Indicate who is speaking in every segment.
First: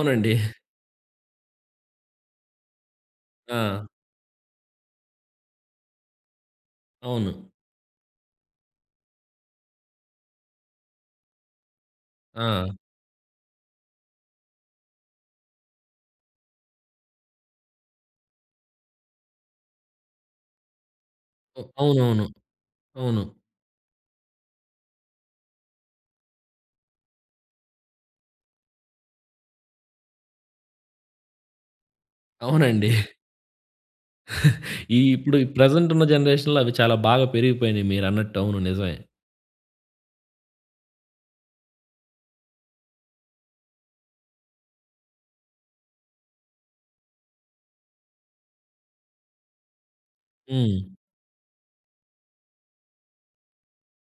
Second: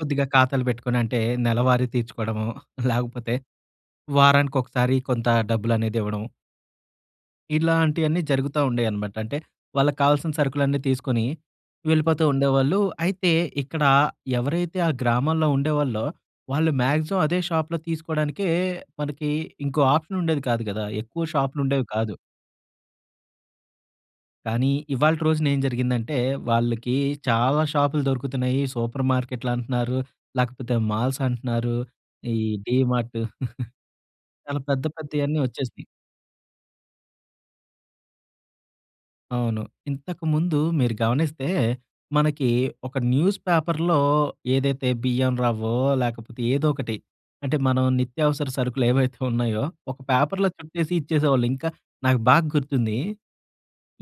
Speaker 1: కొద్దిగా ఖాతాలు పెట్టుకొనంటే, నెలవారీ తీర్చుకోడము లేకపోతే
Speaker 2: ఆ!
Speaker 1: వారానికి ఒకసారి కొంత డబ్బులనేదివ్వడం.
Speaker 2: అవును.
Speaker 1: ఇలాంటియన్నీ జరుగుతా ఉండేయనమాట అంటే, వాళ్ళకి కావాల్సిన సరుకులన్నీ తీసుకొని వెళ్ళిపోతూ
Speaker 2: ఆ!
Speaker 1: ఉండేవాళ్ళు. అయితే ఇక్కడ ఎవరైతే ఆ గ్రామంలో ఉండేవాళ్ళో వాళ్ళు మాక్సిమం అదే షాప్‌లో తీసుకోడానికే మనకి ఇంకో ఆప్‌షనుండేది కాదు కదా! ఎక్కువ
Speaker 2: ఓహ్!
Speaker 1: షాప్‌లుండేవి కాదు.
Speaker 2: అవునవును. అవును.
Speaker 1: కానీ ఇవాల్టి రోజునేం జరిగిందంటే, వాళ్ళికి చాలా షాపులు దొరుకుతున్నియి. సూపర్ మార్కెట్లంటన్నారు. లేకపోతే మాల్స్ అంటన్నారు. ఈ
Speaker 2: అవునండి.
Speaker 1: డీమార్ట్ చాలా పెద్ద
Speaker 2: ఈ ఇప్పుడు
Speaker 1: పెద్దయన్నీ వచ్చేసినయి.
Speaker 2: ప్రెజెంటున్న జనరేషన్‌లో అవి చాలా బాగా పెరిగిపోయినియి మీరన్నట్టు అవును. నిజమే.
Speaker 1: అవును. ఇంతకుముందు మీరు గమనిస్తే మనకి ఒక న్యూస్ పేపర్‌లో ఏదైతే బియ్యం రవ్వో లేకపోతే ఏదోకటి అంటే, మనం నిత్యావసర సరుకులేవైతే ఉన్నాయో, ఒక పేపర్‌లో చుట్టేసి
Speaker 2: హ్మ్.
Speaker 1: ఇచ్చేసేవాళ్ళు. ఇంకా నాకు బాగ్గుర్తుంది.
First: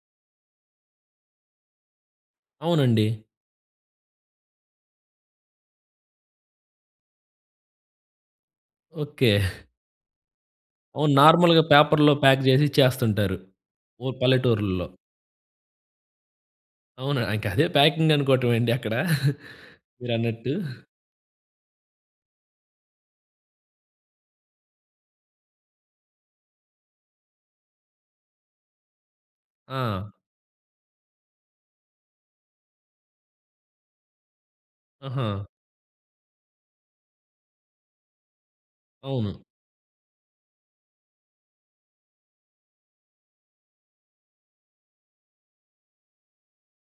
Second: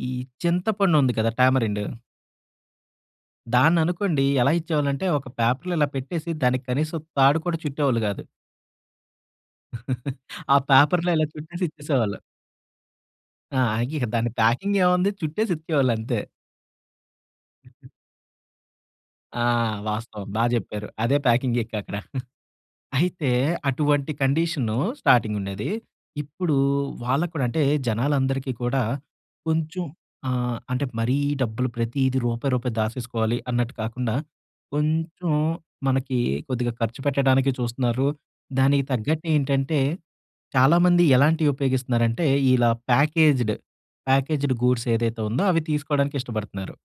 Speaker 1: ఈ చింతపండుంది కదా! టామరిండ్.
Speaker 2: అవునండి.
Speaker 1: దాన్ననుకోండి ఎలా ఇచ్చేవాళ్ళంటే ఒక పేపర్‌లో ఇలా పెట్టేసి, దానికి కనీసం తాడు కూడా చుట్టేవాళ్ళు గాదు.
Speaker 2: ఓకే.
Speaker 1: ఆ పేపర్‌లో
Speaker 2: అవును.
Speaker 1: ఇలా
Speaker 2: నార్మల్‌గా పేపర్‌లో
Speaker 1: చుట్టేసిచ్చేసేవాళ్ళు.
Speaker 2: ప్యాక్ చేసి ఇచ్చేస్తుంటారు.
Speaker 1: ఆ! ఇక
Speaker 2: ఓ
Speaker 1: దాన్ని
Speaker 2: పల్లెటూర్లలో.
Speaker 1: ప్యాకింగేముంది చుట్టేసిచ్చేవాళ్ళంతే.
Speaker 2: అవునా? ఇంక అదే ప్యాకింగ్ అనుకోవటమే అండి అక్కడ
Speaker 1: ఆ! వాస్తవం బా
Speaker 2: మీరన్నట్టు.
Speaker 1: చెప్పారు. అదే ప్యాకింగ్ ఇంకక్కడ. అయితే అటువంటి కండిషను స్టార్టింగుండేది. ఇప్పుడు వాళ్ళకి కూడా అంటే జనాలందరికీ కూడా కొంచెం
Speaker 2: ఆ!
Speaker 1: ఆహ్, అంటే మరీ డబ్బులు ప్రతీది రూపాయి రూపాయి దాచేసుకోవాలి అన్నట్టు కాకుండా, కొంచుం
Speaker 2: ఆహా!
Speaker 1: మనకి కొద్దిగా ఖర్చు పెట్టడానికి చూస్తున్నారు. దానికి
Speaker 2: అవును.
Speaker 1: తగ్గట్టేంటంటే, చాలామంది ఎలాంటియుపయోగిస్తున్నారంటే ఇలా ప్యాకేజ్డ్, ప్యాకేజ్డ్ గూడ్స్ ఏదైతే ఉందో అవి తీసుకోవడానికిష్టపడుతున్నారు.